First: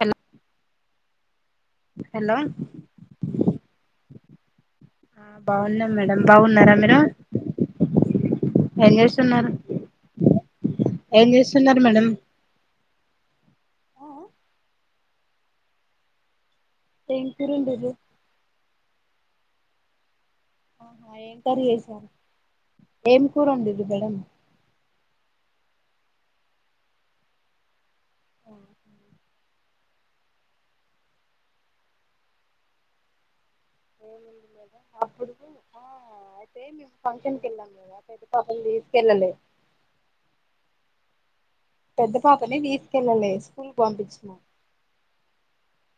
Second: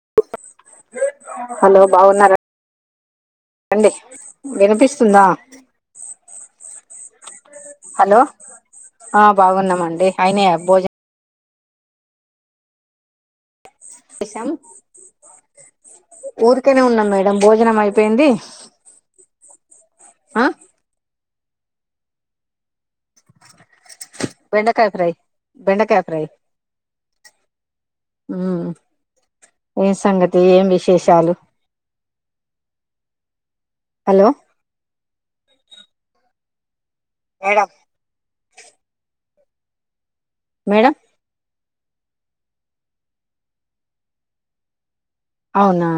Hello hello hello బాగున్నారండి వినిపిస్ ఆ బాగున్నాం మేడం బాగున్నారా మేడం హలో ఆ బాగున్నామండి అయినయ భోజన్ తిన్నారా మేడం ఏసాం ఊరికనే ఉన్నాం ఏం మేడం కూర భోజనం వండిర్రు అయిపోయింది ఆ ఆహా ఏం కర్రీ చేసారు ఏం కూర వండీరు మేడమ్ బెండకాయ ఫ్రై బెండకాయ ఫ్రై ఉ ఏం సంగతి ఏం విశేషాలు హలో ఏముంది ఏమి లేద అప్పుడు ఆ అయితే ఏమి ఫంక్షన్ కి మేడం వెళ్దాం కదా [unintelligible] పాపని తీసుకెళ్లాలే మేడం పెద్ద పాపనే తీసుకెళ్ళలే స్కూల్ పంపించినమ్ అవునా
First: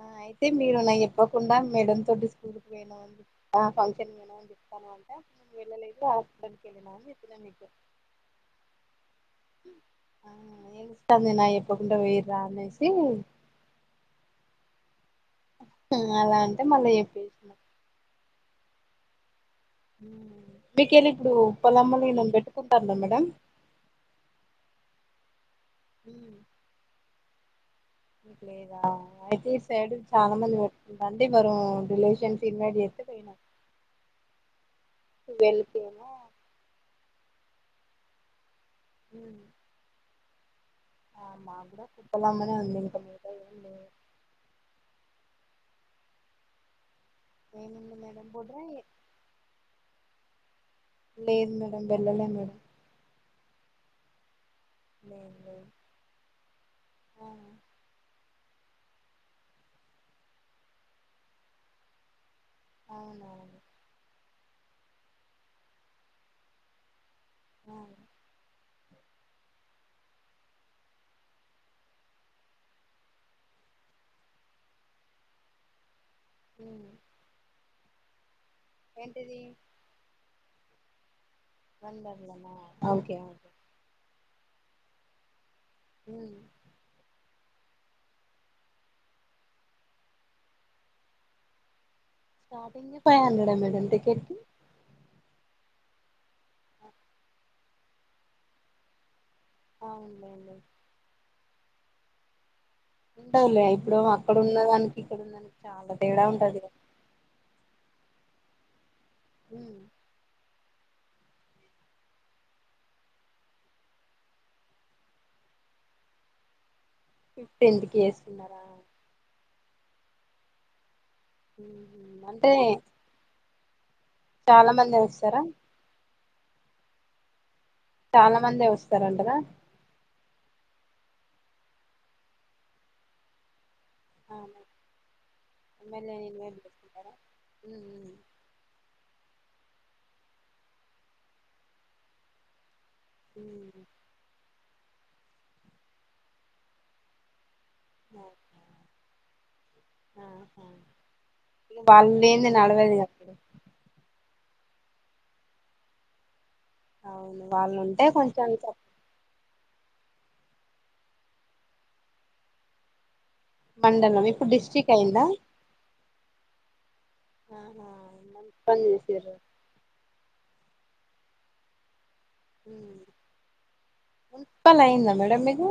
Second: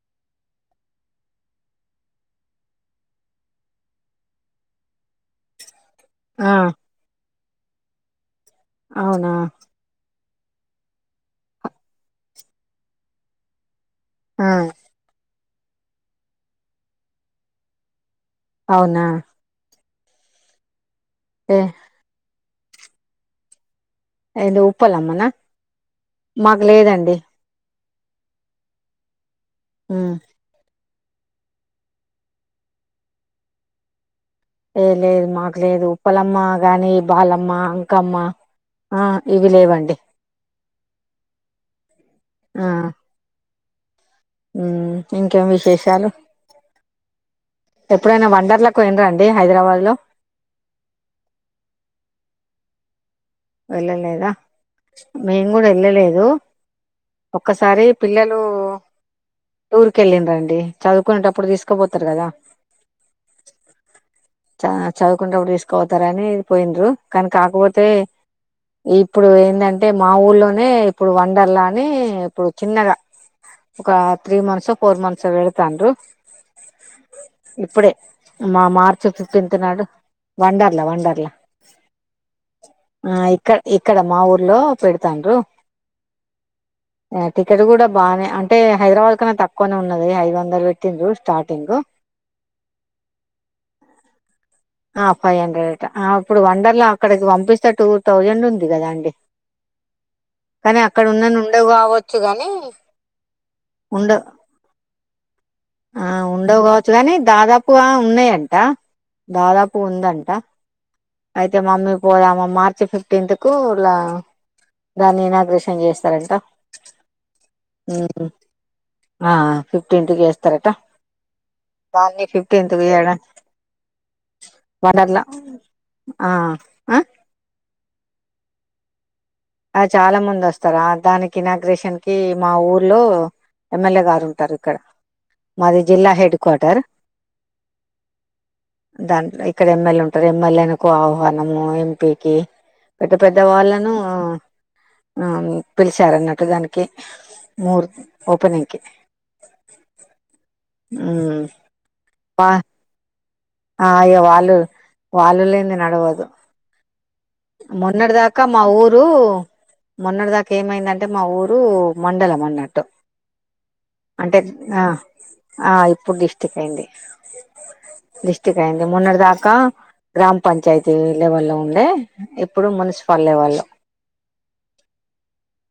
ఆ అయితే మీరు నేను చెప్పకుండా మేడం తో వద్దు స్కూల్ కి పోయిన్నాం అని చెప్పితే అ ఫంక్షన్ కి అని చెప్పాను అంటే వెళ్ళలేదు ఇగ ఆ హస్పిటల్ కేలిన అని చెప్పినా నీకు అవునా ఆ ఎంది స్పందనా చెప్పకుండా పోయ్రా అనేసి ఆ అలా అంటే మళ్ళా చెప్పేసిన అవునా హమ్ మీకెళ్ళి ఇప్పుడు ఏ పొలం పనులు కెళ్ళే వాళ్ళు బెట్ కుంటామ మేడం అయిందో ఉప్పలమ్మనా మాకు లేదండి మీకు లేదా అయితే ఈటు సైడ్ ఉమ్ చాలా మంది పె తండ్రీ బరం రిలేషన్స్ షిప్ ఏర్పాటు చేస్త పోయినాం ఏం లేదు మాకు ట్వెల్వ్ లేదు కేమో ఉప్పలమ్మ గాని బాలమ్మ అంకామ్మా ఆ ఇవి లేవండి ఆమ్మ కూడా [unintelligible] [unintelligible] ఆ అమ్ ఇంకేం విశేషాలు ఏముంది ఎప్పుడైనా మేడం వండర్లకు బొడ్రాయి పోయినరాండి హైదరాబాద్ లో లేదు మేడం వెళ్ళలే మేడం వెళ్ళలేదా లేదు మేము కూడా లేదు వెళ్ళలేదు ఆ ఒక్కసారి పిల్లలు టూర్ కి వెళ్ళింది అండి చదువుకునేటప్పుడు తీసుకుపోతారు కదా అవునవును చ చదువుకుంటప్పుడు తీసుకోతారు అని పోయిండురు కానీ ఆ కాకపోతే ఇప్పుడు ఏంటంటే మా ఊర్లోనే ఇప్పుడు వండర్లా అని ఇప్పుడు చిన్నగా ఒక త్రీ మంత్స్ ఫోర్ మంత్స్ వెళ్ళతాండురు ఉమ్ ఇప్పుడే మా మార్చ్ ఏంటిది ఫిఫ్టీన్త్ నాడు వంన్డార్ లవండర్లా వండర్లా నా ఆహ్ ఇక్కడ ఇక్కడ మా ఊర్ లో పెడతాన్డ్రూ. ఉహ్ టికెట్ కూడా బానే. అంటే హైదరాబాద్ కన్నా తక్కువనే ఉన్నది. ఐదు వందలు పెట్టిండ్రూ స్టార్టింగ్ స్టార్టింగే ఫై హండ్రెడ్ మేడం. టికెట్ ఆహ్ ఇప్పుడు వండర్లా ఆ అక్కడికి పంపిస్త్ స్తే టూ థౌజండ్ ఉంది కదా అండి. ఆహ్ ఉండాయి లెండి. డవ్ కావచ్చు గాని ఉంటవులే. ఇప్పుడు ఉండ అక్కడ ఉన్నదానికి ఇక్కడ ఉన్నానికి చాలా ఆ తేడా ఉంటదిగద. డా దాదాపు ఉందంటా. అయితే మమ్మీ పోదామా. మార్చి ఫిఫ్టీన్త్ కు ఇలా దాన్ని ఇనాగ్రేషన్ చేస్తారంట. ఫిఫ్టెన్త్ కి ఉమ్ ఏసుకున్నారా? ఆ ఫిఫ్టీన్త్ కేస్తారటా. బావుంది అంటే ఫిఫ్టీన్త్ ది గాద చాలా మందే వస్తారా? ఆహ్ ఆ! చాలా మందే వస్తారంటగా. ఆ చాలా మంది వస్తారు. దానికి నాగ్రేషన్ కి మా ఊర్లో ఎమ్మెల్యే గారు ఉంటారు. ఇక్కడ మాది జిల్లా ఎమ్మెల్యేని హెడ్ ఇన్వైట్ కోర్టర్ చేస్తున్నారా దాన్ ఇక్కడ ఎమ్మెల్యే ఉంటాది. ఎమ్మెల్యేకు ఆహ్వానము ఎంపీకి, పెద్ద పెద్ద వాళ్ళను ఆహ్ నము పిలిచారన్నట్టు. దానికి మూర్ ఆ ఓపెనింగ్ కి ఆహ్ హా ఉమ్ ఇగా వాలేంది. వా నడవది గాధ అప్పుడు ఆ అయ్యో వాళ్ళు. వాళ్ళు లేంది నడవదు అవును వాళ్ళు ఉంటే మోన్నడ్దాక కొంచెం మా సప్ ఊరు మొన్నటి దాకా ఏమైందంటే. మా ఊరు మండలం మన్నట్టు మండలం అంటే ఇప్పుడు ఆ డిస్టిక్ అయిందా ఆ ఇప్పుడు డిస్టిక్ అయింది. ఆహా డిస్టిక్ మున్సిపల్ అయింది మోన్నటి చేసిర్రు దాకా గ్రామ పంచాయతీ లెవెల్లో ఉండే ఇప్పుడు మున్సిపల్ లెవెల్లో మున్సిపల్ అయిందా మేడమ్ మీది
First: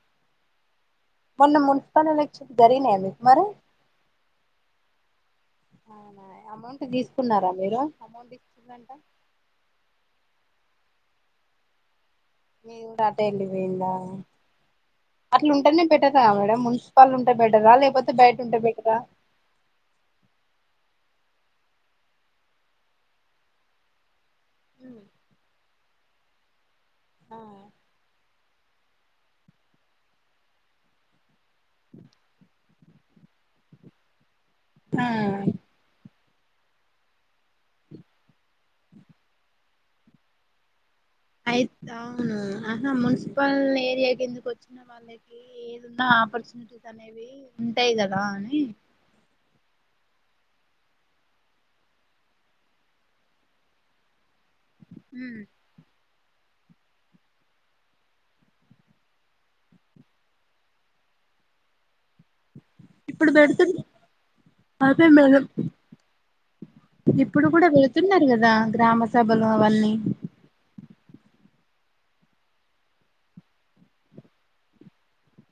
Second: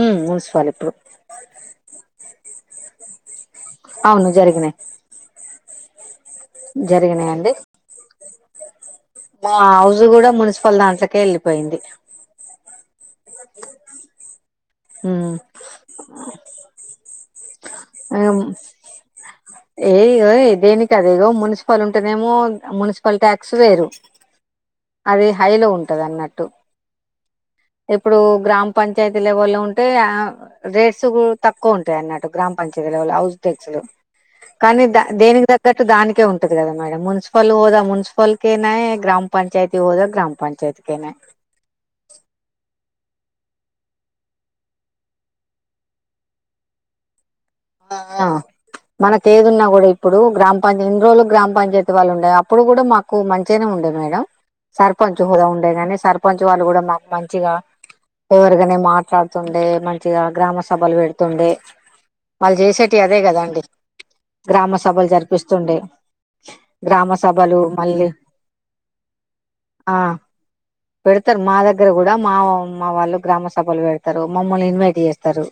ఉమ్ మున్సిపల్ ఇప్పుడు మొన్న మున్సిపల్ ఎల జరిగినయ మీకు మరే అవును జరిగినయ్ అవునా అమౌంట్ తీసుకున్నారా మీరు అమౌంట్ ఇ చ్చిరంట మా హౌజ్ కూడా మున్సిపల్ దాంట్లకే ఎళ్ళిపోయింది మీది ఉమ్ అట్లుంటేనే బెటరా మేడం మున్సిపల్ ఉంటే బెటరా లేకపోతే బయట ఉమ్ ఉంటే బెటరా అదేదో మున్సిపల్ ఉంటేనేమో మున్సిపల్ ట్యాక్స్ వేరు అది హైలో ఉం ట్టదన్నట్టు ఆ ఇప్పుడు గ్రామ్ పంచాయతి లేవల్ లో ఉన్ టే రేట్స్ ఆ తక్కువ ఉంటాయి అన్నట్టు గ్రామ పంచాయతీ లెవల్ హౌస్ డెక్స్లు కానీ ద ఆ దేనికి తగ్గట్టు దానికే ఉం ఉంటది కదా మేడం మున్సిపల్ హోదా మున్సిపల్ కేనాయె గ్రామ పంచయతీ హోదా గ్రామ్ పంచాయతి కేనాయే అయిత్ ఆ అహ మున్సిపల్ ఏరియా కిందుకు వచ్చిన వాళ్ళకి ఏదున్నా ఆపర్చునిటీస్ అనేవి ఉంటాయి ఆ కదా ఆ అని మన కెదున్న కూడా ఇప్ ఇప్పుడు గ్రామ పంచయత్ ఎన్ని రోజులు గ్రామ పంచాయతి వాళ్ళు ఉండే అప్పుడు కూడా మాకు మంచిగానే ఉండే మేడం సర్పంచ్ ఉమ్, హోదా ఉండే ననే సర్పంచ్ వాళ్ళు కూడా మాకు మంచిగా ఫెవరగానే మాట్లాడుతుండే మంచిగా గ్రామ సభలు పెడుతుండే వాళ్ళు చేసేటివి అదే ఇప్పుడు కదాండి పెడుతు గ్రామ అదే సభలు మేడం జరిపిస్తుండే గ్రామ ఇప్పుడు సభలు కూడా మళ్ళీ పెడుతున్నారు కదా గ్రామ సభలు అవన్నీ ఆ పెడతారు మాద దగ్గర కూడా మా మా వాళ్ళు గ్రామ సభలు పెడతారు మమ్మల్ని ఇన్వైట్ చేస్తారు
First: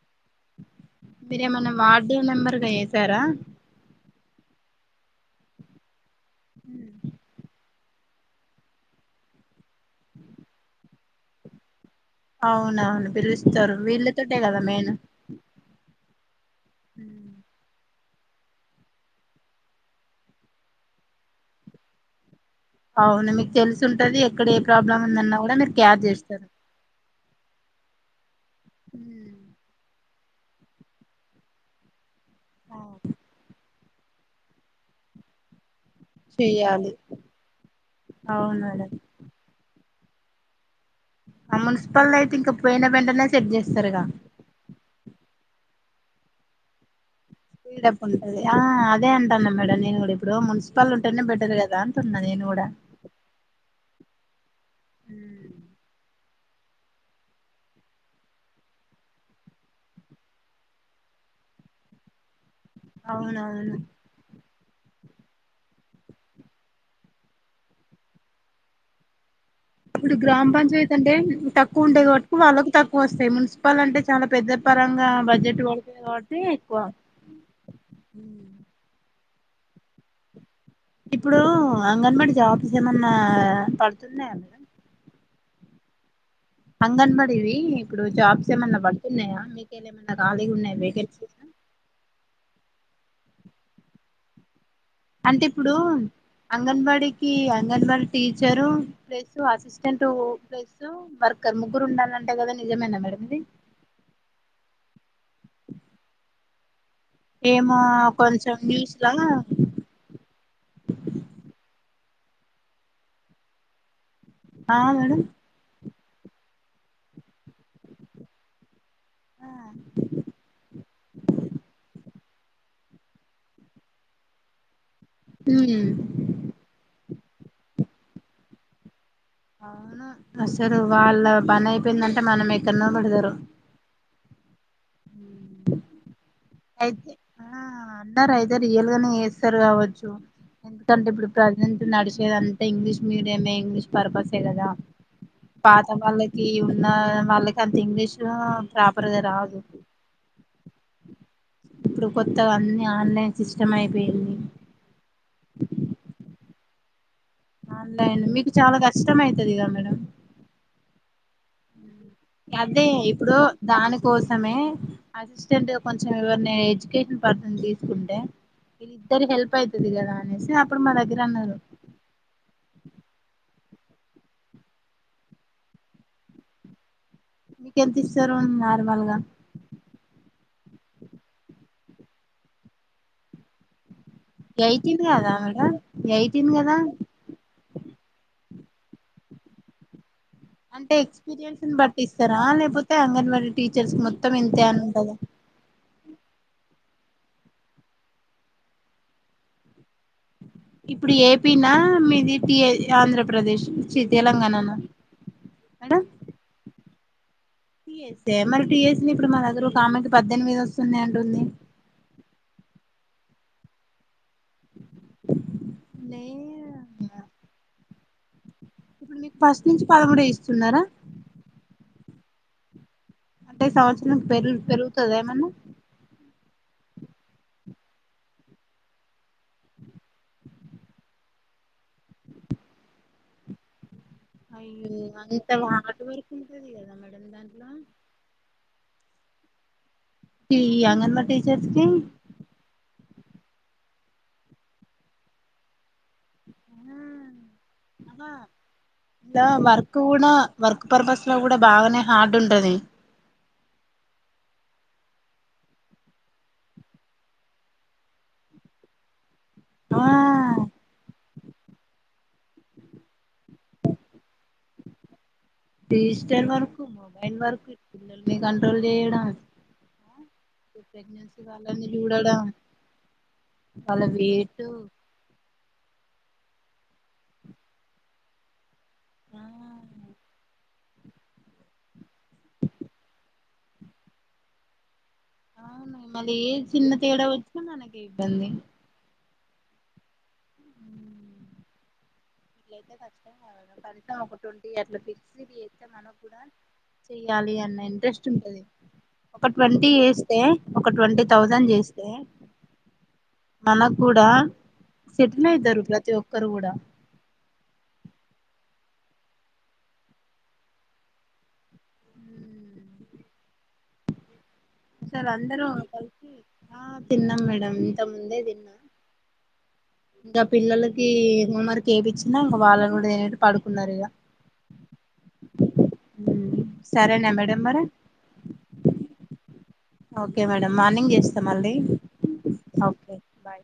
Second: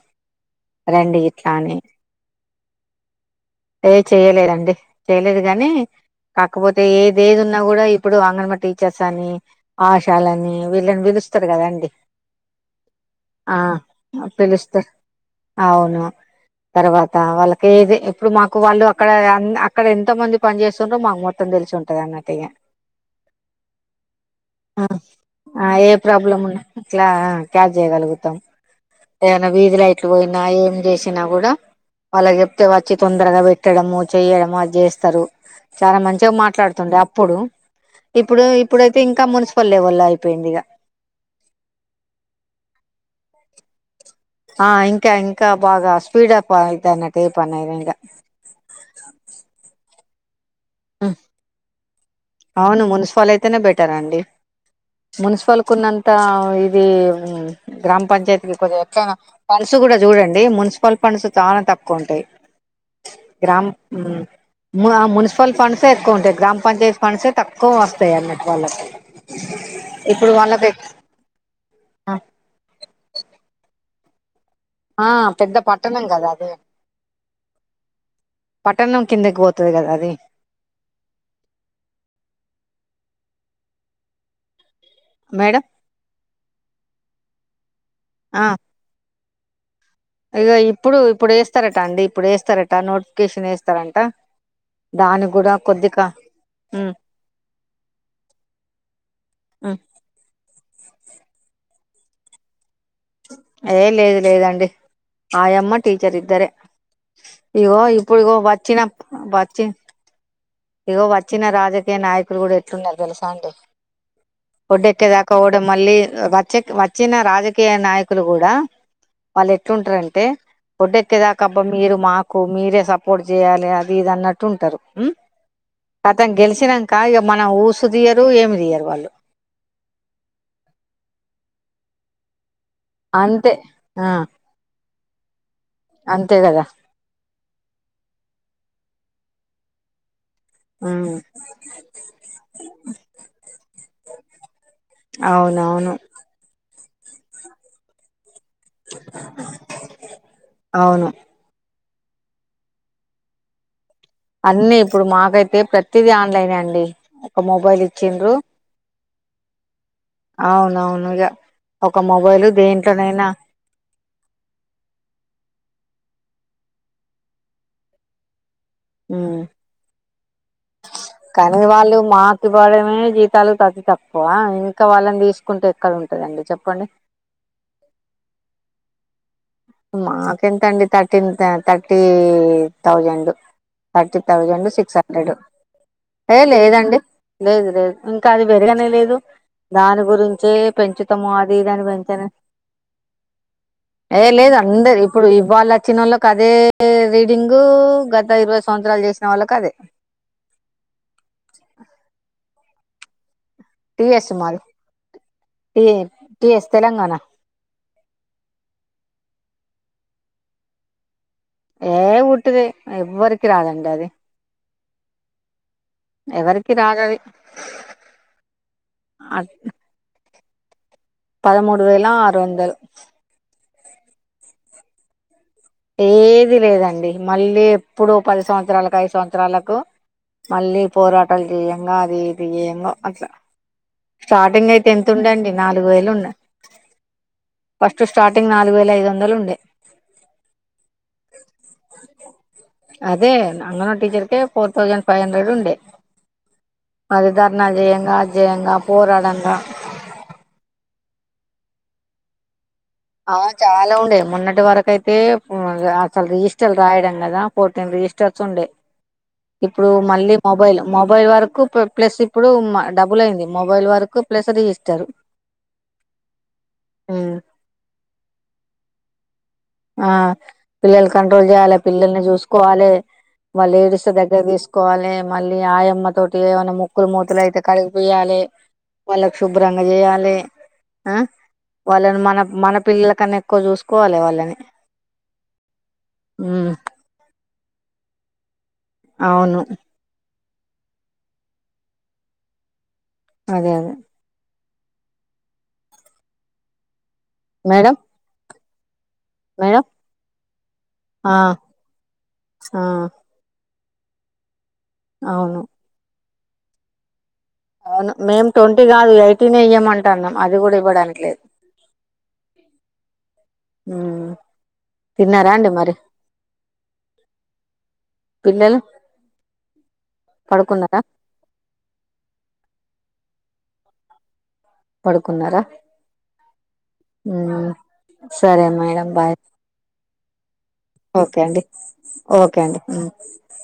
రే మీరు ఏమన్నా వార్డు మెంబర్గా ఎసారా చేయ్యలేదు గాని కాకపోతే ఏది ఏది ఉన్నా కూడా ఇప్పుడు అంగన్వడి టీచర్స్ అని ఆశాలని వీళ్ళని పిలుస్తారు కదాండి అవునా పిలుస్తారు వీళ్ళతోటే కదా పిలుస్తారు మేన్ అవును తర్వాత వాళ్ళకే ఇదే ఇప్పుడు మాకు వాళ్ళు అక్కడ అక్కడ ఎంత మంది పని చేేస్తుంరో మాకు మొత్తం తెలిసి ఉంటది అన్నట్టిగా అవును మీకు తెలుసుంటది ఎక్కడ ఏ ప్రాబ్లమ్ ఉందన్నా కూడా ఆ మీరు ఏ క్యాచ్ ప్రాబ్లం చేస్తారు ఉన్నా ఇట్లా క్యాచ్ చేయగలుగుతాం ఏవన్న వీధి లైట్ ట్లు పోయిన ఏం చేస్ చ్చినా గూడ వాళ్ళక్ చెప్తే వచ్చి తొందరగా పెట్టడము, చెయడము అది చేస్తారు. చాలా మంచిగా చెయ్యాలి మాట్లాడుతుండే అప్పుడు. ఇప్పుడు అవును మేడం ఇప్పుడైతే ఇంకా మున్సిపల్ లేవల్. లా అయిపోయింది. ఇగ, ఆ మున్సిపల్ అయితే ఇంకా పోయిన వెంటనే సెట్ చేస్తరుగా. ఆ ఇంకా ఇంకా బాగా స్పీడ్ అప్ అయితానట్. స్పీడ్ అప్ ఉంటది. ఆ అదే అంటాన మేడం నేను గూడ ఇప్. ప్పుడు మున్స్. పల్లుంటేనే బెటర్ గదా. అవును మున్సిపల్ అయితేనే బెట్ట్. టరండి. మున్సిపల్కున్నంత. ఇ ఇది మ్ గ్రామ్ పంచాయతీ కి కొదిగా ఎట్టైన ఫండ్స్ కూడా చూడండి. మున్సిపల్ ఫండ్స్ చాలా తక్కువ ఉంటయి. గ్రామ్ అవునవును ము ఆ మున్సిపల్ ఫండ్స్యే ఎక్కువ ఉంటయ్. గ్రామ పంచాయత్. ఫండ్సే తక్కువ వస్తాయి అన్నట్టు వాళ్ళకి. ఇప్పుడు గ్రామ పంచయతి అంటే తక్కువ ఉండే ఆ గాబట్టి వాళ్ళకు తక్కువ వస్తయ్. మున్సిపల్ అంటే చాలా పెద్ద. ఆ పరంగా పెద్ద బడ్జెట్ పడితై పట్టణం కదా గాబట్టి అది బాన్ కిందక్ గోత్తరు గదా అది. ఇప్పుడూ అంగన్వాడి జాబ్స్ ఏమన్నా పడుతున్నాయా మేడం. మేడం అంగన్వాడి వి ఇప్పుడు జాబ్స్ ఏమన్న పడుతున్నయా. ఇగో ఇప్పుడు ఇప్పుడు వేస్తారట అండి. ఇప్పుడు వేస్తారట్. ట నోటిఫికేషన్ వేస్తరంట. అంటే ఇప్పుడు ఉమ్ అంగన్వాడికి అంగన్వాడి టీచరు ప్లస్సు ఉమ్ అసిస్టెంట్ ప్లేస్ లో వర్కర్ ముగ్గురుండాలంట కదండ్. ఏ లేదు లేదండి ఆయమ్మ టీచర్ ఇద్దరే. ఏమో ఇగో ఇప్పుడు ఇగో కొంచెం వచ్చినం న్యూస్ లా వచ్చి. ఇగో వచ్చిన రాజు. ఇగ నాయకులు గూడా ఎట్లుండాలో తెలుసా అండి. ఆ వొడ్డెక్కే మేడం దాక్ ఓడ మళ్ళి. వ్ వచ్చెక్ వచ్చిన రాజకీయ నాయకులు గూడా. వల్లెట్రుంట్రంటే ఓడ్డేక్కేదాకా అబ్బ మీరు మాక్. కు మీరే సపోర్ట్ చేయ్యాలె అది ఇది అన్నట్టు ఉంటారు ఉమ్ కతం గెల్సినంకా ఇగ మన ఊసు తియ్యరు ఏమి తీయ్యరు వాళ్ళు అవును అసలు వాళ్ళ పని అయిపోయిందంటే మనం ఎ అంతే ఆ అంతే కదా అయితే ఆ అందరయితే రియల్ గానే చేస్తారు కావచ్చు ఎందుకంటే ఇప్పుడు ప్రజెంట్ నడిచేది అంత ఇంగ్లీష్ మీడియమే ఇంగ్లీష్ పర్పసే కదా పాత అవునవును వాళ్ళకి న్న వాళ్ళ కాంత ఇంగ్లీష్ ర్గా ప్రాపర్ఘ రాదు అవును ఇప్పుడు కొత్తగా అన్ని ఆన్లైన్ సిస్టమ్ అయి అన్నీ ఇప్పుడు మాకైతే ప్రతిదీ ఆన్లైనే అండి ఒక మొబైల్ ఆన్లైన్ ఇచ్చిండ్రు మీకు చాలా కష్టం అయితది కదా మేడం అవునవును ఇగ అదే ఇప్పుడు దానికోసమే అసిస్టెంట్ గా కొం ం ఎవరిని ఎడ్యుకేషన్ పర్సన్ తీసుకుంటే విల్లిద్దరి ఉమ్, హెల్ప్ అయితది కదా అని మెస్ కానీ వాళ్ళు మాకు ఇవ్వడమే జీతాలు కష్టం త ఆ ఇంకా వాళ్ళని తీసుకుంటే ఎక్కడ ఉంటదండి చెప్పండి మీకేంతిస్తారు నార్మల్గా మాకెంతండి thirteen thirty thousand thirty thousand six eighteen కదా హండ్రెడ్ మేడం ఏ ఎయిటీన్ కదా లేదండి లేదు లేదు ఇంకా అది పెరుగనే లేదు దాని గురిం అంటే ఎక్స్పీరియన్స్ పట్టిస్తారా లేకపోతే అంగన్వాడీ టీచర్స్ ఏ మొత్తం లేదు ఇంతే అని అందరు ఉంటదా ఇప్పుడు ఇవ్వలోచ్చినోళ్లకు అదే దే రీడింగు గత ఇరవై సంవత్సరాలు చేసిన వాళ్ళకు అదే ఇప్పుడు ఏపీనా మీది టీ ఆంధ్రప్రదేశ్ చి టీ ఎస్ మది తెలంగాణనా టీ టీ ఎస్ తెలంగాణ టీఎస్ే మరి టీఎస్ది ఇప్పుడు మా దగ్గర ఒకమెకి పద్దెనిమిది వస్తున్నయి అంటుంది ఏ ఊట్టిదే ఎవ్వరకి రాదండి అది లే ఎవరికి రాదది ఇప్పుడు మీకు ఫస్ట్ నుంచి పదమూడుే ఇస్తాంది సున్నారా పదమూడు వేలలా ఆరు వందలు అంటే ఈ సంవత్సరం పెరుగు పెరుగుతుంద ఏమన్నా ఏది లేదండి మళ్ళీ ఎప్పుడుూ పది సంవత్సరాలకు ఐదు సంవత్సరాలకు మళ్ళీ పోరాటాలు చేయంగా అది తీయయంగా అట్లా స్టార్టింగ్ అయ్యో అయితే ఎంతత్ ఉండండి అంత నాలుగు హార్డ్ వేలున్నా వర్క్ ఉంటది కదా మేడం దాంట్లో ఫస్ట్ స్టార్టింగ్ నాలుగు వేల ఐదు వంద నండలుండే ఈ అంగమా టీచర్స్కి అదే అంగన టీచర్కి ఫోర్ తౌసండ్ ఫైవ్ హండ్రెడ్ ఉండే ఆ అది ధర్నా జయంగా అ ఆహా జయంగా పోరాడంగా ఇట్ లో కూడా బాగానే హార్డ్ ఉంటది ఆ చాలా ఉండే మొన్నటి వరకు అయితే అసలు రిజిస్టర్లు రాయడం కదా ఫోర్టీన్ రిజిస్టర్స్ ఉండే ఇప్పుడు ఆ మళ్ళీ మొబైల్ మొబైల్ వరకు ప్లస్ ఇప్పుడు డబుల్ అయింది మొబైల్ వరకు ప్లస్ రి ఇస్తారు డిజిటల్ వర్క్ మొబైల్ వర్క్ ల్ కంట్రోల్ చేయడం ఆ పిల్లలు ప్రెగ్నెన్సీ కంట్రోల్ చేయాలి వాళ్ళని పిల్లల్ని చూడడం చూసుకోవాలి మళ్ వాళ్ళ లేడీస్ దగ్గర వెయిట్ తీసుకోవాలి మళ్ళీ ఆయమ్మ తోటి ఏమైనా మొక్కులు మూతలు అయితే కడిగిపోయాలి వాళ్ళకి ఆ శుభ్రంగా చేయాలి వాళ్ళని మన మన పిల్లల కన్నా ఎక్కువ చూసుకోవాలి వాళ్ళని అవును మళ్ళీ ఏ ఉమ్ చిన్న తేడా వచ్చ నానే ఇబ్బంది అవును అయితే అదే అదే కనీస ఒక అట్ల ఫిస్ ఏంత మన కూడాడా చెయ్యాలి అన్న మేడం ఇంట్రెస్ట్ ఉంటది ఒక మేడం ట్వంటీ చేస్తే ఒక ట్వంటీ ఆ థౌజండ్ చేస్తే ఆ మన కూడా అవును సిట్నేద్దారు ప్రతి ఒక్క కరుగుడ మేం ట్వంటీ కాదు ఎయిటీన్ ఇయ్యమంట అన్నాం అది కూడా ఇవ్వడానికి లేదు ఆ అసలు అందరూ కలిసి తిన్నాం మేడం ఇంత ముందే తిన్నాం పిల్లలు ఇంకా పడుకున్నారా పిల్లలకి ఇకా మరకి ఏపిచ్చినా ఇంకా వాళ్ళని అ పాడుకున్నారురగా పడుకున్నారా సరేనా మేడం మరి సరే madam bye okay madam morning okay చేస్తా అండి మళ్ళీ ఓకే అండి ఓకే బాయ్